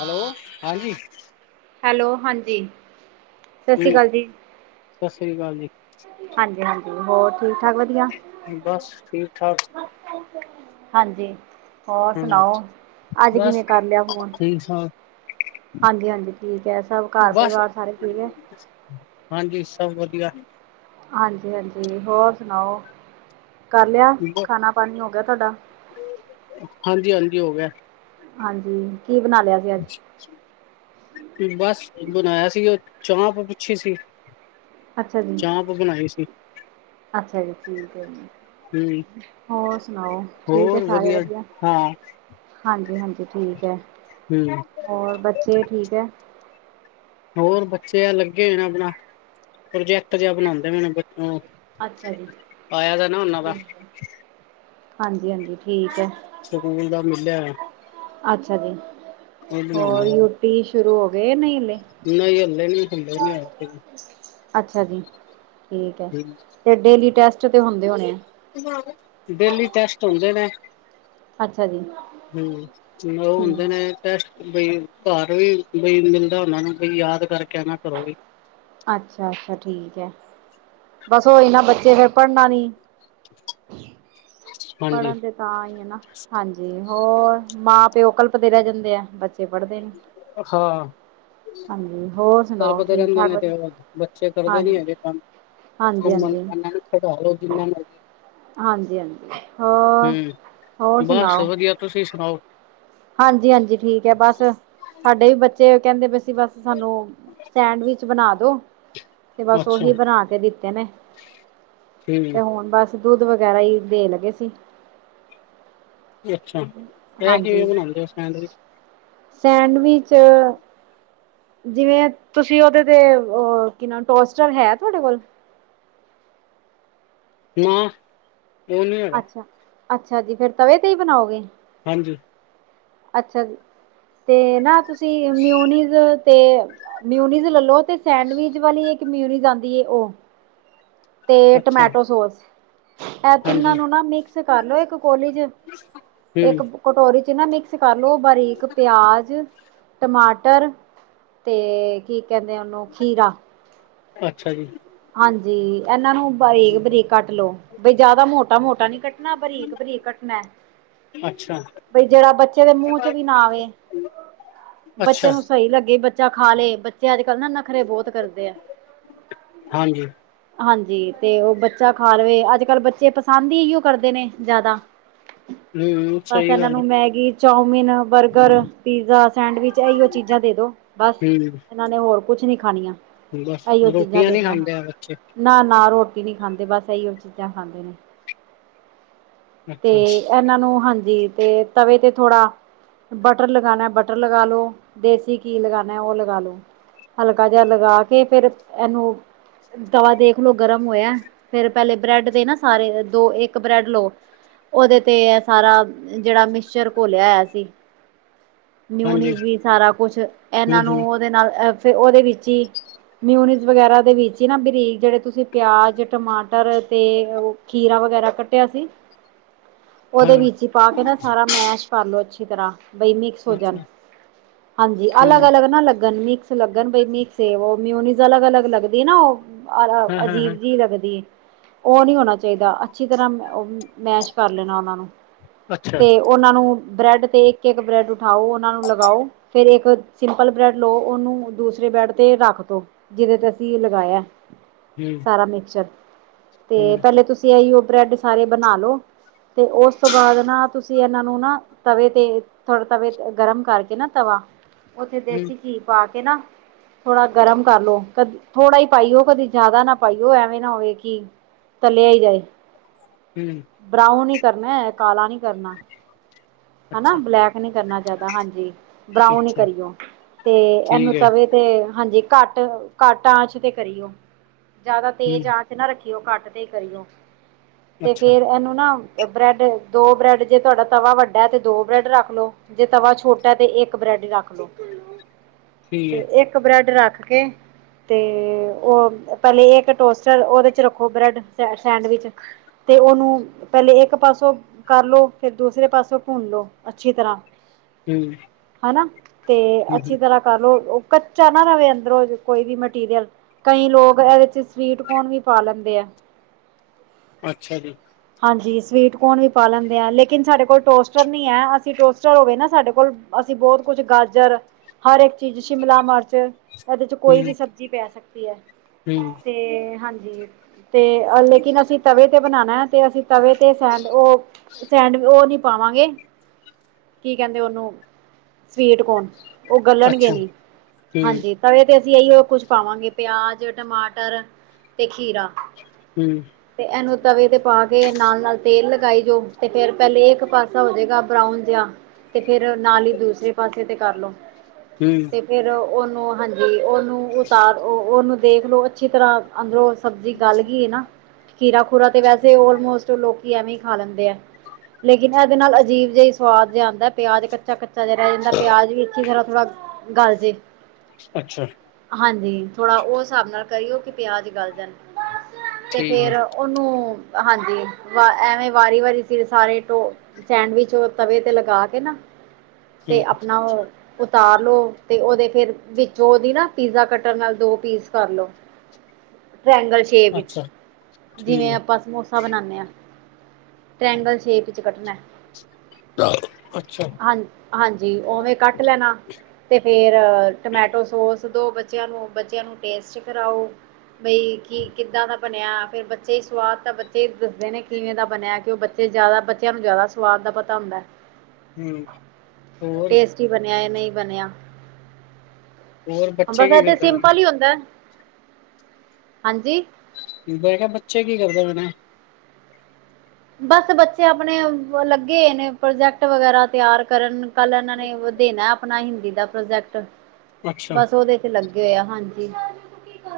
Hello ਹਾਂਜੀ hello ਹਾਂਜੀ ਸਤਿ ਸ਼੍ਰੀ ਕੀ ਅਕਾਲ ਜੀ ਸਤਿ ਸ੍ਰੀ ਅਕਾਲ ਜੀ ਹਾਂਜੀ ਹਾਂਜੀ ਹੋਰ ਠੀਕ ਠਾਕ ਵਧੀਆ ਬਸ ਠੀਕ ਠਾਕ ਹਾਂਜੀ ਹੋਰ ਹਮ ਸੁਣਾਓ ਅੱਜ ਬਸ ਕਿਵੇਂ ਕਰ ਲਿਆ ਫੋਨ ਠੀਕ ਠਾਕ ਹਾਂਜੀ ਹਾਂਜੀ, ਠੀਕ ਐ ਸਭ ਘਰ ਬਸ ਪਰਿਵਾਰ ਸਾਰੇ ਠੀਕ ਐ। [inaudible] ਹਾਂਜੀ ਸਭ ਵਧੀਆ। ਹਾਂਜੀ ਹਾਂਜੀ ਹੋਰ ਸੁਣਾਓ ਕਰ ਲਿਆ ਖਾਣਾ ਪਾਣੀ ਹੋ ਗਿਆ ਤੁਹਾਡਾ? ਹਾਂਜੀ ਹਾਂਜੀ ਹੋ ਗਿਆ। ਹਾਂਜੀ ਕੀ ਬਣਾ ਲਿਆ ਸੀ ਅੱਜ ਬਸ ਬਣਾਇਆ ਸੀ ਉਹ ਚਾਂਪ ਅੱਛੀ ਸੀ। ਅੱਛਾ ਜੀ, ਚਾਂਪ ਬਣਾਈ ਸੀ ਅੱਛਾ ਜੀ ਠੀਕ ਹੈ ਜੀ। ਹੂੰ, ਹੋਰ ਸੁਣਾਓ ਠੀਕ ਹੈ ਹੋਰ ਸਾਰੇ ਵਧੀਆ ਹਾਂ ਹਾਂਜੀ, ਹਾਂਜੀ ਠੀਕ ਐ। ਹੂੰ, ਸੇਹਤ ਠੀਕ ਐ। ਹੋਰ ਬੱਚੇ ਆ ਲੱਗੇ ਹੋਏ ਨੇ ਆਪਣਾ ਪ੍ਰੋਜੈਕਟ ਜਾ ਬਣਾਂਦੇ ਪਏ ਨੇ ਬੱਚੇ ਓ ਅੱਛਾ ਜੀ, ਹਾਂਜੀ ਹਾਂਜੀ ਠੀਕ ਐ। ਸਕੂਲ ਦਾ ਮਿਲਿਆ। ਅੱਛਾ ਜੀ, ਉਹ ਬਣਾਉਂਦੇ ਹੋਰ ਨੇ। ਯੂਟੀ ਸ਼ੁਰੂ ਹੋ ਗਏ ਨਹੀਂ ਹਲੇ ਨਹੀਂ, ਹਲੇ ਨਹੀ ਹਲੇ ਨਹੀਂ ਹੋਏ ਸ਼ੁਰੂ ਅੱਛਾ ਜੀ, ਠੀਕ ਐ ਤੇ ਡੇਲੀ ਟੈਸਟ ਤਾਂ ਹੁੰਦੇ ਹੋਣੇ ਆ, ਡੇਲੀ ਟੈਸਟ ਹੁੰਦੇ ਨੇ ਅੱਛਾ ਜੀ। ਹੂੰ ਉਹ ਠੀਕ ਹੁੰਦੇ ਨੇ ਟੈਸਟ ਬਈ ਘਰ ਵੀ ਬਈ ਮਿਲਦਾ ਉਹਨਾ ਨੂੰ ਬਈ ਯਾਦ ਕਰਕੇ ਆ ਨਾ ਘਰੋਂ ਵੀ। ਅੱਛਾ, ਅੱਛਾ ਠੀਕ ਐ ਬਸ ਓਹੀ ਨਾ ਬੱਚੇ ਫੇਰ ਪੜ੍ਹਨਾ ਨੀ ਹਾਂਜੀ ਪੜ੍ਹਨ ਦੇ ਤਾਂ ਹੀ ਐ ਨਾ ਹਾਂਜੀ, ਹੋਰ ਮਾਂ ਪਿਓ ਕਲਪਦੇ ਰਹਿ ਜਾਂਦੇ ਆ ਬੱਚੇ ਪੜ੍ਹਦੇ ਨੀ। ਹਾਂ ਹਾਂਜੀ ਹੋਰ ਸੁਣਾਓ ਕਲਪਦੇ ਠੀਕ ਰਹਿੰਦੇ ਠਾਕ ਨੇ ਤੇ ਵਧੀਆ ਬੱਚੇ ਕਰਦੇ ਨੀ ਹਾਂਜੀ ਹੈਗੇ ਕੰਮ ਹਾਂਜੀ ਹਾਂਜੀ [unintelligible] ਇਹਨਾਂ ਨੂੰ ਖੜਾਲੋ ਜਿੰਨਾ ਮਰਜੀ ਹਾਂਜੀ, ਹਾਂਜੀ ਹੋ ਹੂੰ ਹੋਰ ਸੁਣਾਓ? ਬਸ ਵਧੀਆ ਤੁਸੀਂ ਸੁਣਾਉ? ਹਾਂਜੀ, ਹਾਂਜੀ ਠੀਕ ਐ ਬਸ ਸਾਡੇ ਵੀ ਬੱਚੇ ਕਹਿੰਦੇ ਪਏ ਸੀ ਬਸ ਸਾਨੂੰ ਸੈਂਡਵਿਚ ਬਣਾ ਦੋ ਤੇ ਬਸ ਅੱਛਾ ਓਹੀ ਬਣਾ ਕੇ ਦਿੱਤੇ ਨੇ ਹੂੰ ਤੇ ਹੁਣ ਬਸ ਦੁੱਧ ਵਗੈਰਾ ਹੀ ਦੇਣ ਲੱਗੇ ਸੀ। ਅੱਛਾ ਐ ਕਿਵੇਂ ਹਾਂਜੀ ਬਣਾਂਦੇ ਓ ਸੈਂਡਵਿੱਚ ਸੈਂਡਵਿਚ ਜਿਵੇਂ ਤੁਸੀਂ ਉਹਦੇ ਤੇ ਉਹ ਕੀ ਨਾ ਟੋਸਟਰ ਹੈ ਤੁਹਾਡੇ ਕੋਲ ਨਾ ਉਹ ਨੀ ਹੈਗਾ ਅੱਛਾ, ਅੱਛਾ ਜੀ ਫੇਰ ਤਵੇ ਤੇ ਹੀ ਬਣਾਓਗੇ। ਹਾਂਜੀ। ਅੱਛਾ ਜੀ, ਤੇ ਨਾ ਤੁਸੀਂ ਮਿਊਨੀਜ਼ ਤੇ ਮਿਊਨੀਜ਼ ਲੈਲੋ ਤੇ ਸੈਂਡਵਿਚ ਵਾਲੀ ਇੱਕ ਮਿਊਨੀਜ਼ ਆਂਦੀ ਐ ਓ ਤੇ ਅੱਛਾ ਟਮੈਟੋ ਸੋਸ ਇਹ ਤਿੰਨਾਂ ਹਾਂਜੀ ਨੂੰ ਨਾ ਮਿਕਸ ਕਰਲੋ ਇੱਕ ਕੋਲੀ ਚ ਹੂੰ ਇੱਕ ਕਟੋਰੀ ਚ ਨਾ ਮਿਕਸ ਕਰਲੋ ਬਾਰੀਕ ਪਿਆਜ ਟਮਾਟਰ ਤੇ ਕੀ ਕਹਿੰਦੇ ਉਹਨੂੰ ਖੀਰਾ ਅੱਛਾ ਜੀ। ਹਾਂਜੀ ਇਹਨਾਂ ਨੂੰ ਬਾਰੀਕ, ਬਰੀਕ ਕੱਟ ਲੋ ਬਈ ਜ਼ਿਆਦਾ ਮੋਟਾ, ਮੋਟਾ ਨੀ ਕੱਟਣਾ ਬਰੀਕ, ਬਰੀਕ ਕੱਟਣਾ। ਅੱਛਾ ਬਈ ਜਿਹੜਾ ਬੱਚੇ ਦੇ ਮੂੰਹ ਚ ਵੀ ਨਾ ਆਵੇ ਬੱਚੇ ਅੱਛਾ ਨੂੰ ਸਹੀ ਲੱਗੇ। ਬੱਚੇ ਖਾ ਲਏ ਬੱਚੇ ਅੱਜ ਕੱਲ੍ਹ ਨਾ ਨਖਰੇ ਬਹੁਤ ਕਰਦੇ ਆ। ਹਾਂਜੀ। ਹਾਂਜੀ ਤੇ ਉਹ ਬੱਚਾ ਖਾ ਲਵੇ ਅੱਜ ਕੱਲ੍ਹ ਬੱਚੇ ਪਸੰਦ ਹੀ ਕਰਦੇ ਨੇ ਜ਼ਿਆਦਾ ਹੂੰ ਬਸ ਸਹੀ ਇਹਨਾਂ ਗੱਲ ਹੈ ਨੂੰ Maggi chowmein burger pizza sandwich ਇਹੀਓ ਚੀਜ਼ਾਂ ਦੇ ਦੋ ਬਸ ਹੂੰ ਇਹਨਾਂ ਨੇ ਹੋਰ ਕੁਝ ਨੀ ਖਾਣੀਆਂ। ਇਹੀਓ ਚੀਜ਼ਾਂ ਰੋਟੀਆਂ ਦੇ ਨੀ ਦੋ ਖਾਂਦੇ ਆ ਬੱਚੇ ਨਾ, ਨਾ ਰੋਟੀ ਨਹੀਂ ਖਾਂਦੇ ਬਸ ਇਹੀ ਹੋ ਚੀਜ਼ਾਂ ਖਾਂਦੇ ਨੇ ਤੇ ਅੱਛਾ ਇਹਨਾਂ ਨੂੰ ਹਾਂਜੀ ਤੇ ਤਵੇ ਤੇ ਥੋੜ੍ਹਾ ਬਟਰ ਲਗਾਉਣਾ ਬਟਰ ਲਗਾ ਲੋ ਦੇਸੀ ਘੀ ਲਗਾਉਣਾ ਉਹ ਲਗਾ ਲੋ। ਹਲਕਾ ਜਿਹਾ ਲਗਾ ਕੇ ਫੇਰ ਇਹਨੂੰ ਤਵਾ ਦੇਖ ਲੋ ਗਰਮ ਹੋਇਆ, ਫੇਰ ਪਹਿਲੇ ਬ੍ਰੈਡ ਦੇ ਨਾ ਸਾਰੇ ਦੋ ਇੱਕ ਬ੍ਰੈਡ ਲਓ। ਉਹਦੇ ਤੇ ਸਾਰਾ ਜਿਹੜਾ ਮਿਕਸ਼ਰ ਘੋਲਿਆ ਹੋਇਆ ਸੀ। ਹਾਂਜੀ ਮਿਊਨੀਜ਼ ਵੀ ਸਾਰਾ ਕੁਛ ਹੂੰ ਇਹਨਾਂ ਨੂੰ ਹੂੰ ਉਹਦੇ ਨਾਲ ਅ ਉਹਦੇ ਵਿੱਚ ਹੀ ਮਿਊਨਜ਼ ਵਗੈਰਾ ਦੇ ਵਿੱਚ ਨਾ ਬਰੀਕ ਜਿਹੜੇ ਤੁਸੀਂ ਪਿਆਜ ਟਮਾਟਰ ਤੇ ਉਹ ਖੀਰਾ ਵਗੈਰਾ ਕੱਟਿਆ ਸੀ। [inaudible] [unintelligible] ਉਹਦੇ ਹਾਂ ਵਿੱਚ ਹੀ ਪਾ ਕੇ ਨਾ ਸਾਰਾ ਮੈਸ਼ ਕਰਲੋ ਅੱਛੀ ਤਰ੍ਹਾਂ ਬਈ ਮੀ ਹੋ ਜਾਣ ਅੱਛਾ ਹਾਂਜੀ ਅਲੱਗ, ਹੂੰ ਅਲੱਗ ਨਾ ਲੱਗਣ ਮਿਕਸ ਲੱਗਣ ਬਈ ਮੀਕਸ ਏ ਮੀਓਨੀਜ਼ ਅਲੱਗ, ਅਲੱਗ ਲੱਗਦੀ ਨਾ ਉਹ ਹਾਂ ਅ ਹਾਂ ਹਾਂ ਅਜੀਬ ਜਿਹੀ ਲੱਗਦੀ ਹੈ। ਉਹ ਨਹੀਂ ਹੋਣਾ ਚਾਹੀਦਾ ਅੱਛੀ ਤਰ੍ਹਾਂ ਉਹ ਮੈਸ਼ ਕਰ ਲੈਣਾ ਉਹਨਾਂ ਨੂੰ ਅੱਛਾ ਤੇ ਉਹਨਾਂ ਨੂੰ ਬ੍ਰੈਡ ਤੇ ਇੱਕ, ਇੱਕ ਬ੍ਰੈਡ ਉਠਾਓ ਉਹਨਾਂ ਨੂੰ ਲਗਾਓ। ਫੇਰ ਇੱਕ ਸਿੰਪਲ ਬ੍ਰੈਡ ਲਓ ਉਹਨੂੰ ਦੂਸਰੇ ਬ੍ਰੈਡ ਤੇ ਰੱਖ ਦੋ ਜਿਹਦੇ ਤੇ ਧੀ ਲਗਾਇਆ। ਹਮ ਸਾਰਾ ਮਿਕ੍ਸਰ ਤੇ ਪਹਿਲੇ ਤੁਸੀਂ ਇਹੀ ਉਹ ਬ੍ਰੈਡ ਸਾਰੇ ਬਣਾ ਲੋ। ਤੇ ਉਸ ਤੋਂ ਬਾਅਦ ਨਾ ਤੁਸੀਂ ਇਹਨਾਂ ਨੂੰ ਨਾ ਤਵੇ ਤੇ ਥੋੜੇ ਤਵੇ ਗਰਮ ਕਰਕੇ ਨਾ ਤਵਾ ਉੱਥੇ ਹੂੰ ਦੇਸੀ ਘੀ ਪਾ ਕੇ ਨਾ ਥੋੜਾ ਗਰਮ ਕਰ ਲੋ ਕ ਥੋੜ੍ਹਾ ਹੀ ਪਾਈਓ ਕਦੇ ਜ਼ਿਆਦਾ ਨਾ ਪਾਈਓ ਐਵੇਂ ਨਾ ਹੋਵੇ ਕਿ ਤਲਿਆ ਹੀ ਜਾਏ। ਹਮ ਬਰਾਊਨ ਹੀ ਕਰਨਾ ਕਾਲਾ ਨੀ ਕਰਨਾ। ਹਨਾ ਅੱਛਾ ਬਲੈਕ ਨੀ ਕਰਨਾ ਜਾਦਾ ਹਾਂਜੀ ਬਰਾਊਨ ਹੀ ਅੱਛਾ ਕਰੀਓ। ਤੇ ਇਹਨੂੰ ਠੀਕ ਹੈ ਤਵੇ ਤੇ ਹਾਂਜੀ ਘੱਟ ਘੱਟ ਆਚ ਤੇ ਕਰੀਓ ਜ਼ਿਆਦਾ ਹੂੰ ਤੇਜ਼ ਆਚ- ਨਾ ਰੱਖੀਓ ਕੱਟ ਤੇ ਕਰੀਓ ਤੇ ਅੱਛਾ ਫੇਰ ਇਹਨੂੰ ਨਾ ਬ੍ਰੈਡ ਦੋ ਬ੍ਰੈਡ ਜੇ ਤੁਹਾਡਾ ਤਵਾ ਵੱਡਾ ਹੈ ਤੇ ਦੋ ਬ੍ਰੈਡ ਰੱਖ ਲੋੋ। ਜੇ ਤਵਾ ਛੋਟਾ ਤੇ ਇੱਕ ਬ੍ਰੈਡ ਰੱਖ ਲੋ [inaudible] [unintelligible] ਤੇ ਹੈ ਇੱਕ ਬ੍ਰੈਡ ਰੱਖ ਕੇ ਤੇ ਉਹ ਪਹਿਲੇ ਇਹ ਇੱਕ ਟੋਸਟਰ ਉਹਦੇ ' ਰੱਖੋ ਬ੍ਰੈਡ ਸੈਂਡਵਿਚ ਤੇ ਉਹਨੂੰ ਪਹਿਲੇ ਇੱਕ ਪਾਸੋਂ ਕਰਲੋ ਫੇਰ ਦੂਸਰੇ ਪਾਸੋਂ ਭੁੰਨ ਲਓ। ਅੱਛੀ ਤਰ੍ਹਾਂ ਹਮ ਹਨਾ ਤੇ ਅੱਛੀ ਤਰ੍ਹਾਂ ਕਰਲੋ ਉਹ ਕੱਚਾ ਨਾ ਰਵੇ ਅੰਦਰੋਂ ਕੋਈ ਵੀ ਮ ਮਟੀਰੀਅਲ ਕਈ ਲੋਕ ਇਹਦੇ ਚ ਸਵੀਟ ਕੋਨ ਵੀ ਪਾ ਲੈਂਦੇ ਆ। ਅੱਛਾ ਜੀ। ਹਾਂਜੀ ਸਵੀਟ ਕੋਨ ਵੀ ਪਾ ਲੈਂਦੇ ਆ ਲੇਕਿਨ ਸਾਡੇ ਕੋਲ ਟੋਸਟਰ ਨੀ ਹੈ ਅਸੀਂ ਟੋਸਟਰ ਹੋਵੇ ਨਾ ਸਾਡੇ ਕੋਲ ਅਸੀਂ ਬਹੁਤ ਕੁਛ ਗਾਜਰ ਹਰ ਇੱਕ ਚੀਜ਼ ਸ਼ਿਮਲਾ ਮਿਰਚ ਇਹਦੇ ਚ ਕੋਈ ਵੀ ਸਬਜ਼ੀ ਪੈ ਸਕਦੀ ਹੈ। ਹਮ ਤੇ ਹਾਂਜੀ। ਤੇ ਲੇਕਿਨ ਅਸੀਂ ਤਵੇ ਤੇ ਬਣਾਉਣਾ ਹੈ, ਤੇ ਅਸੀਂ ਤਵੇ ਤੇ ਸਡ ਉਹ ਸੈਂਡ ਉਹ ਨੀ ਪਾਵਾਂਗੇ ਕੀ ਕਹਿੰਦੇ ਉਹਨੂੰ ਸਵੀਟ ਕੌਣ ਉਹ ਗੱਲਣਗੇ ਅੱਛਾ ਨੀ ਹੂੰ ਹਾਂਜੀ ਤਵੇ ਤੇ ਅਸੀਂ ਇਹੀਓ ਕੁਛ ਪਾਵਾਂਗੇ ਪਿਆਜ ਟਮਾਟਰ ਤੇ ਖੀਰਾ ਹਮ [unintelligible] ਤੇ ਇਨੂੰ ਤਵੇ ਤੇ ਪਾ ਕੇ ਨਾਲ ਨਾਲ ਤੇਲ ਲਗਾਈ ਜੋ ਤੇ ਫੇਰ ਪੇਹਲੇ ਇੱਕ ਪਾਸੇ ਹੋ ਜੇਗਾ ਬਰਾਉਨ ਜਿਆ ਤੇ ਫੇਰ ਨਾਲ ਈ ਦੂਸਰੇ ਪਾਸੇ ਤੇ ਕਰਲੋ ਹੂੰ ਫੇਰ ਉਨੂੰ ਹਾਂਜੀ ਉਨੂੰ ਓ ਓਨੂੰ ਦੇਖਲੋ ਅੱਛੀ ਤਰ੍ਹਾਂ ਅੰਦਰੋਂ ਸਬਜ਼ੀ ਗਲ ਗੀ ਏ ਨਾ ਖੀਰਾ ਖੂਰਾ ਤੇ ਵੈਸੇ ਅੋਲਮੋਸਟ ਲੋਕੀ ਐਵੇਂ ਈ ਖਾ ਲੈਂਦੇ ਆ। ਲੇਕਿਨ ਇਹਦੇ ਨਾਲ ਅਜੀਬ ਜੇਆ ਸਵਾਦ ਜਿਆ ਆਂਦਾ ਏ ਪਿਆਜ ਕੱਚਾ ਕੱਚਾ ਜਿਆ ਰੇ ਜਾਂਦਾ ਪਿਆਜ ਵੀ ਅਛੀ ਤਰ੍ਹਾਂ ਥੋੜਾ ਗੱਲ ਜੈ ਅੱਛਾ ਹਾਂਜੀ ਥੋੜਾ ਉ ਸਾਬ ਨਾਲ ਕਰਿਓ ਕਿ ਪਿਆਜ ਗਲ ਜਾਣ ਤੇ ਠੀਕ ਹੈ ਫੇਰ ਉਨੂੰ ਹਾਂਜੀ ਵ ਐਵੇਂ ਵਾਰੀ ਵਾਰੀ ਫਿਰ ਸਾਰੇੋ ਸੈਂਡਵਿਚ ਉ ਤਵੇ ਤੇ ਲਗਾ ਕੇ ਨਾ ਤੇ ਹੂੰ ਆਪਣਾ ਉ ਉਤਾਰ ਲੋੋ ਤੇ ਉਹਦੇ ਫੇਰ ਵਿੱਚੋਂ ਉਹਦੀ ਨਾ ਪੀਜ਼ਾ ਕੱਟਰ ਨਾਲ ਦੋ ਪੀਸ ਕਰਲੋ ਟ੍ਰੇਗਲ ੇ ਵਿੱਚ ਅੱਛਾ ਠੀਕ ਜਿਵੇਂ ਹੈ ਆਪਾਂ ਸਮੋਸੇ ਬਨਾਉਦੇ ਆ ਟ੍ਰੈਂਗਲ ਸ਼ੇਪ ਚ ਕੱਨਣੇ ਅੱਛਾ ਹਾਂ ਹਾਂਜੀ ਉਵੇਂ ਕੱਟ ਲੈਣਾ ਅਤੇ ਫੇਰ ਟਮੈਟੋ ਸੋਸ ਦੋ ਬੱਚਿਆਂ ਨੂੰ ਬੱਚਿਆਂ ਨੂੰ ਟੈਸਟ ਕਰਾਓ ਬਈ ਕੀ ਕਿੱਦਾਂ ਦਾ ਬਣਿਆ ਫੇਰ ਬੱਚੇ ਸਵਾਦ ਤਾਂ ਬੱਚੇ ਦੱਸਦੇ ਨੇ ਕਿਵੇਂ ਦਾ ਬਣਿਆ ਕਿ ਉ ਬੱਚੇ ਜਿਆਦਾ ਬੱਚਿਆਂ ਨੂੰ ਜ਼ਿਆਦਾ ਸਵਾਦ ਦਾ ਪਤਾ ਹੁੰਦਾ ਹੂੰ ਹੋਰ ਟੇਸਟੀ ਬਣਿਆ ਯਾ ਨੀ ਬਣਿਆ ਹੋਰ ਬੱਚੇ ਬਸ ਕੀ ਐਤੇ ਕਰਦੇ ਪਏ ਸਿੰਪਲ ਈ ਹੁੰਦਾ ਹਾਂਜੀ ਬ ਕਿਆ ਬੱਚੇ ਕੀ ਕਰਦੇ ਪੈਨੇ ਬਸ ਬੱਚੇ ਅਪਣੇ ਲੱਗੇ ਨੇ ਪ੍ਰੋਜੈਕਟ ਵਗੈਰਾ ਤਿਆਰ ਕਰਨ ਕੱਲ ਏਨਾਂ ਨੇ ਦੇਣਾ ਆਪਣਾ ਹਿੰਦੀ ਦਾ ਪ੍ਰੋਜੈਕਟ ਅੱਛਾ ਬਸ ਉਦੇ ਇਥੇ ਲੱਗੇ ਹੋਏ ਆ ਹਾਂਜੀ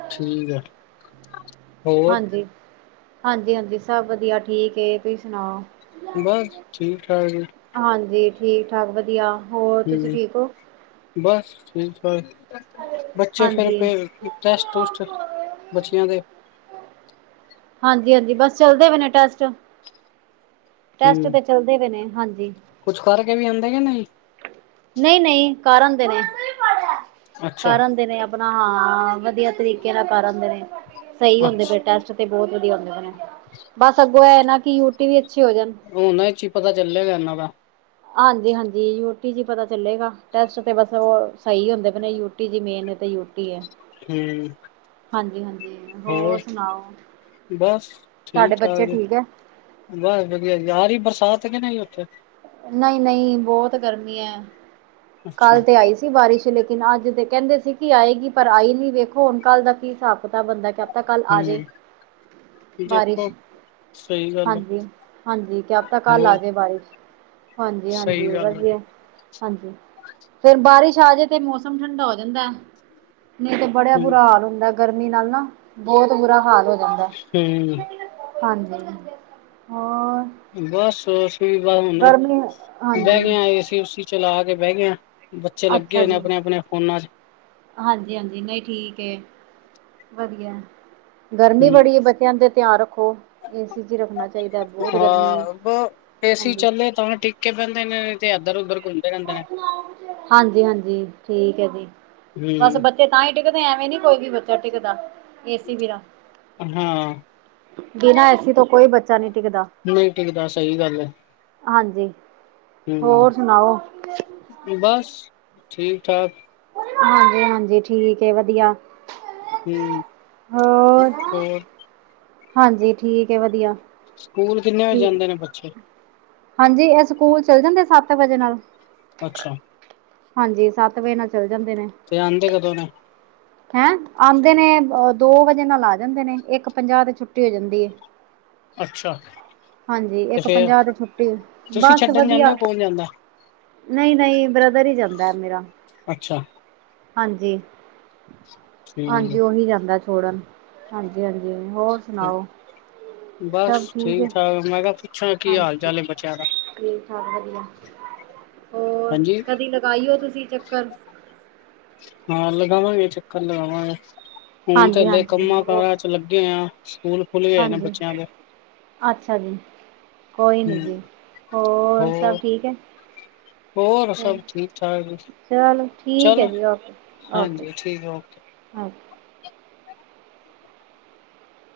ਠੀਕ ਆ ਹਾਂਜੀ, ਹਾਂਜੀ, ਹਾਂਜੀ ਸਭ ਵਧੀਆ ਠੀਕੇ ਤੁਸੀਂ ਸੁਣਾਉ ਬਸ ਠੀਕ ਠਾਕ ਜੀ ਹਾਂਜੀ ਠੀਕ ਠਾਕ ਵਧੀਆ ਹੋਰ ਤੁਸੀਂ ਹੂੰ ਠੀਕ ਓ ਬਸ ਠੀਕ ਠਾਕ ਬੱਚੇ ਫਿਰ ਹਾਂਜੀ ਪ ਟੈਸਟ ਟੂਸਟ [unintelligible] ਬਚੀਆਂ ਦੇ ਹਾਂਜੀ, ਹਾਂਜੀ ਬਸ ਚਲਦੇ ਪੇ ਨੇ ਟੈਸਟ ਹੂੰ ਟੈਸਟ ਤੇ ਚਲਦੇ ਪੇ ਨੇ ਹਾਂਜੀ ਕੁਛ ਕਰਕੇ ਵੀ ਆਂਦੇ ਯਾ ਨਈ ਨਈ ਨਈ ਕਾਰ ਆਂਦੇ ਨੇ ਅੱਛਾ ਕਾਰ ਆਂਦੇ ਨੇ ਆਪਣਾ ਹਾਂ ਵਧੀਆ ਤਰੀਕੇ ਨਾਲ ਕਰ ਆਦੇ ਨੇ ਸਹੀ ਹੁੰਦੇ ਪਏ ਅੱਛਾ ਟੈਸਟ ਤੇ ਬਹੁਤ ਵਧੀਆ ਹੁੰਦੇ ਪ ਨੇ ਬਸ ਅੱਗੋਂ ਇਹ ਨਾ ਕਿ ਯੂਟੀ ਵੀ ਅੱਛੇ ਹੋ ਜਾਣ ਹੁ ਨਾ ਚ ਹੀ ਪਤਾ ਚੱਲਿਆਗਾ ਇਹਨਾ ਦਾ ਹਾਂਜੀ ਹਾਂਜੀ ਯੂ ਟੀ ਜੀ ਪਤਾ ਚੱਲੇਗਾ ਟੈਸਟ ਤੇ ਬਸ ਉਹ ਸਹੀ ਹੁੰਦੇ ਪ ਯੂਟੀ ਜੀ ਮੇਨ ਨੇ ਤੇ ਯੂ ਠੀਕ ਹਾਂਜੀ, ਹਾਂਜੀ ਹੋਰ ਸੁਣਾਓ ਬਸ ਤੁਹਾਡੇ ਬੱਚੇ ਠੀਕ ਏ ਬੱਸ ਵਧੀਆ ਆ ਰਹੀ ਹੈ ਬਰਸਾਤ ਕ ਨਹ ਓਥੇ ਨਈ ਨਈ ਬੋਹਤ ਗਰਮੀ ਏ ਅੱਛਾ ਕੱਲ ਤੇ ਆਈ ਸੀ ਬਾਰਿਸ਼ ਲੇਕਿਨ ਅੱਜ ਤੇ ਕਹੰਦੇ ਸੀ ਕਿ ਆਏਗੀ ਪਰ ਆਈ ਨੀ ਵੇਖੋ ਹੁਣ ਕੱਲ ਦਾ ਕੀ ਹਿਸਾਬ ਪਤਾ ਬੰਦਾ ਕ ਤਾਂ ਕੱਲ ਆ ਜੇ ਹੂੰ ਬਾਰਿਸ਼ ਦੇਖੋ। ਸਹੀ ਗੱਲ ਹੈ। ਹਾਂਜੀ, ਹਾਂਜੀ ਕਿਆ ਪਤਾਂ ਕਲ ਹੋਰ ਆਜੇ ਬਾਰਿਸ਼? ਹਾਂਜੀ-ਹਾਂਜੀ ਸਹੀ ਗੱਲ ਹੈ। ਵਦੀਆ, ਹਾਂਜੀ। ਫੇਰ ਬਾਰਿਸ਼ ਆਜੇ ਤੇ ਮੌਸਮ ਠੰਡਾ ਹੋ ਜਾਂਦਾ ਏ, ਨਈ ਤੇ ਬੜਆ ਹੂੰ ਬੁਰਾ ਹਾਲ ਹੁੰਦਾ। ਗਰਮੀ ਨਾਲ ਨਾ, ਬੋਹੋਤ ਬੁਰਾ ਹਾਲ ਹੋ ਜਾਂਦਾ ਹੂੰ ਏ। ਹਾਂਜੀ, ਹੋਰ? ਬਸ ਸਵੇਰ ਦਾ ਹੁਣ, ਗਰਮੀ ਬੇਹ ਹਾਂਜੀ ਗਏ ਆ ਏ ਸੀ ਉਸੀ ਚਲਾ ਕੇ ਬੇਹ ਗਏ ਆ, ਬੱਚੇ ਲੱਗੇ ਹੋਏ ਨੇ ਅਪਣੇ-ਅਪਣੇ ਫੋਨਾਂ ਚ। ਹਾਂਜੀ-ਹਾਂਜੀ, ਨਈ ਠੀਕ ਏ, ਵਦੀਆ ਏ। ਗਰਮੀ ਹੂੰ ਬੜੀ ਏ, ਬੱਚੇਆਂ ਦੇ ਤਿਆ ਰੱਖੋ, ਏ ਸੀ ਚ ਰੱਖਣਾ ਚਾਹੀਦਾ, ਬੋਹੋਤ ਗਰਮੀ ਏ। ਏ ਸੀ ਚੱਲੇ, ਤਾਂ ਟਿੱਕ ਕੇ ਬੇਂਦੇ ਨੇ, ਨਈ ਤੇ ਏਦਰ ਉੱਦਰ ਕੁੰਮਦੇ ਰੇਂਦੇ ਨੇ। ਹਾਂਜੀ-ਹਾਂਜੀ, ਠੀਕ ਏ ਜੀ, ਬਸ ਹੂੰ ਬੱਚੇ ਤਾਂ ਈ ਟਿੱਕਦੇ, ਐਵੇਂ ਨੀ ਕੋਈ ਵੀ ਬੱਚਾ ਟਿੱਕਦਾ, ਏ ਸੀ ਬਿਨਾ। ਹਾਂ ਬਿਨਾਂ ਏ ਸੀ ਤੋਂ ਕੋਈ ਬੱਚਾ ਨਈ ਟਿੱਕਦਾ। ਨੂਈ ਟਿੱਕਦਾ, ਸਈ ਗੱਲ ਏ। ਹਾਂਜੀ। ਹੂੰ, ਹੋਰ ਸੁਣਾਓ? ਬਸ ਠੀਕ ਠਾਕ। ਹਾਂਜੀ-ਹਾਂਜੀ ਠੀਕ ਏ, ਵੱਦੀਆ। ਹੂੰ, ਹੋਰ? ਹਾਂਜੀ ਠੀਕ ਏ, ਵੱਦੀਆ। ਸਕੂਲ ਕਿੰਨੇ ਵਜੇ ਜਾਂਦੇ ਨੇ ਬੱਚੇ? ਹਾਂਜੀ, ਏਹ ਸਕੂਲ ਚਲੇ ਜਾਂਦੇ ਸਾਤ ਵਜੇ ਨਾਲ। ਅੱਛਾ। ਹਾਂਜੀ, ਸੱਤ ਵਏ ਨਾਲ ਚੱਲ ਜਾਂਦੇ ਨੇ। ਤੇ ਆਂਦੇ ਕਦੋਂ ਨੇ? ਹੈਂ? ਆਂਦੇ ਨੇ, ਅਹ ਦੋ ਵਜੇ ਨਾਲ ਆ ਜਾਂਦੇ ਨੇ, ਏਕ ਪੰਜਾਅ ਤੇ ਛੁੱਟੀ ਹੋ ਜਾਂਦੀ ਏ। ਅੱਛਾ ਹਾਂਜੀ, ਤੇ ਏਕ ਫੇਰ ਪੰਜਾਅ ਤੇ ਛੁੱਟੀ, ਤੁਸੀਂ ਬਸ ਛੱਡਣ ਜਾਂਦੇ ਵੱਦੀਆ। ਹੋ ਕੌਣ ਜਾਂਦਾ ਨਈ-ਨਈ, ਬ੍ਰਦਰ ਈ ਜਾਂਦਾ ਮੇਰਾ। ਅੱਛਾ। ਹਾਂਜੀ, ਠੀਕ ਹਾਂਜੀ ਔਹ ਜਾਂਦਾ ਏ ਛੋੜਨ। ਹਾਂਜੀ-ਹਾਂਜੀ, ਹੋਰ ਹੈ ਸੁਣਾਓ? ਸਭ ਬਸ ਠੀਕ ਏ? ਠਾਕ ਮੈਂ ਕੇਆ ਹਾਂਜੀ, ਠੀਕ ਠਾਕ, ਵਦੀਆ। ਹੋਰ? ਹਾਂਜੀ ਕਦੀ ਲਗਾਈਓ ਤੁਸੀਂ ਚੱਕਰ। ਹਾਂ ਲਗਾਵਾਂਗੇ ਚੱਕਰ, ਲਗਾਵਾਂਗੇ, ਹੁਣ ਤੇ ਹਾਂਜੀ ਹੱਲੇ ਹਾਂਜੀ ਕੰਮਾਂ ਹੋ ਕਾਰਾਂ ਲੱਗੇ ਆਂ ਸਕੂਲ ਖੁੱਲ ਗਏ ਨੇ ਹਾਂਜੀ, ਬੱਚਿਆਂ ਦੇ ਅੱਛਾ ਜੀ। ਕੋਈ ਨੀ ਹੂੰ ਜੀ, ਹੋਰ ਸਭ ਠੀਕ ਏ? ਹੋਰ ਸਭ ਠੀਕ ਠਾਕ। ਚਲੋ ਠੀਕ ਏ ਚਲੋ ਜੀ, ਓਕੇ-ਓਕ, ਹਾਂਜੀ ਠੀਕ ਹੈ ਓਕੇ ਓਕੇ।